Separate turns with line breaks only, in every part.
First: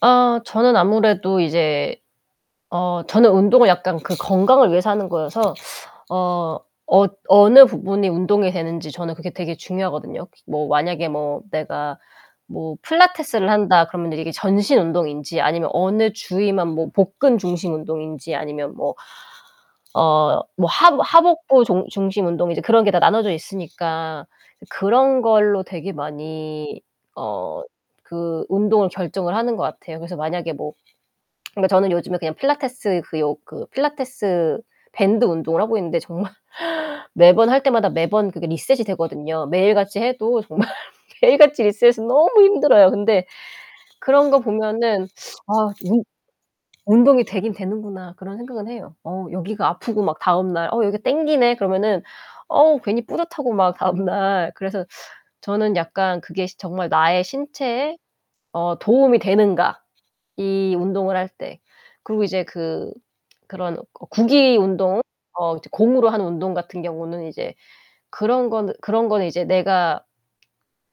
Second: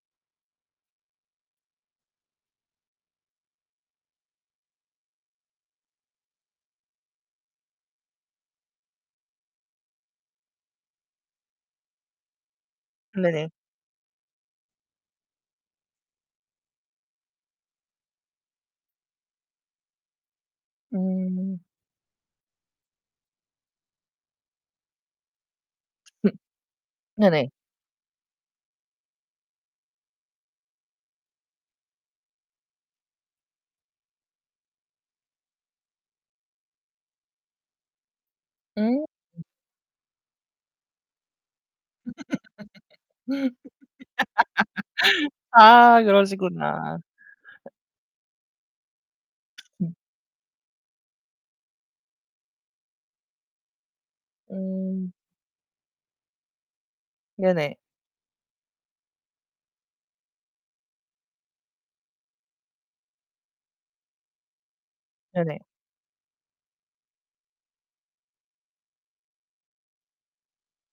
아 저는 아무래도 이제 어 저는 운동을 약간 그 건강을 위해서 하는 거여서 어 어 어느 부분이 운동이 되는지 저는 그게 되게 중요하거든요. 기 뭐 만약에 뭐 내가 뭐
네네.
필라테스를 한다 그러면 이게 전신 운동인지 아니면 어느 주위만 뭐 복근 중심 운동인지 아니면 뭐 어 뭐 하
음.
하복부 중 중심 운동 이제 그런 게 다 나눠져 있으니까. 그런 걸로 되게 많이
네네.
어 그 운동을 결정을 하는 것 같아요. 그래서 만약에 뭐 그러니까 저는 요즘에 그냥 필라테스 그 요 그 필라테스 밴드 운동을 하고 있는데 정말 매번 할 때마다 매번 리셋이
음.
되거든요. 매일 같이 해도 정말 매일같이 리셋이 너무 힘들어요. 근데 그런 거 보면은 '아
아
운
그러시구나.
운동이 되긴 되는구나.' 그런 생각은 해요. 어 여기가
음.
아프고 막 다음날 '어 여기 땡기네.' 그러면은 어우 괜히 뿌듯하고 막 다음날. 그래서
음.
저는 약간 그게 시 '정말 나의
네네.
신체에 어 도움이 되는가 이 운동을 할 때.' 그리고 이제 그 그런 어 구기 운동 어
네네.
이제 공으로 하는 운동 같은 경우는 이제 그런 거느 그런 거는 이제 내가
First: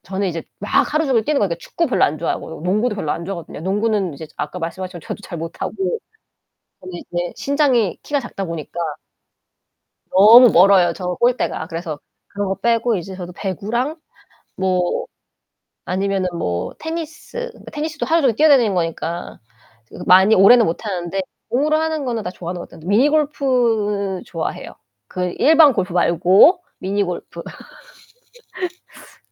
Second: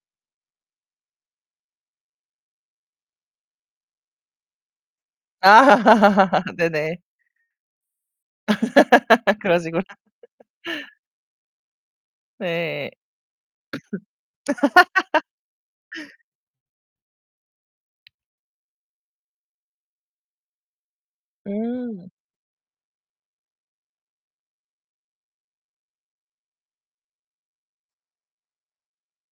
저는 이제 막 하루 종일 뛰는 거 그러니까 축구 별로 안 좋아하고 농구도 별로 안 좋아하거든요. 농구는 이제 아까 말씀하셨지만 저도 잘 못하고.
아. 네네.
근데 이제 신장이, 키가 작다 보니까
그러시구나.
너무 멀어요 저 골대가. 그래서 그런 거
네.
빼고 이제 저도 배구랑 뭐 아니면은 뭐 테니스, 그러니까 테니스도 하루종일 뛰어다니는 거니까 저 그 많이 오래는 못 하는데 공으로 하는
음.
거는 다 좋아하는 것 같아요. 미니 골프 좋아해요. 그 일반 골프 말고 미니 골프.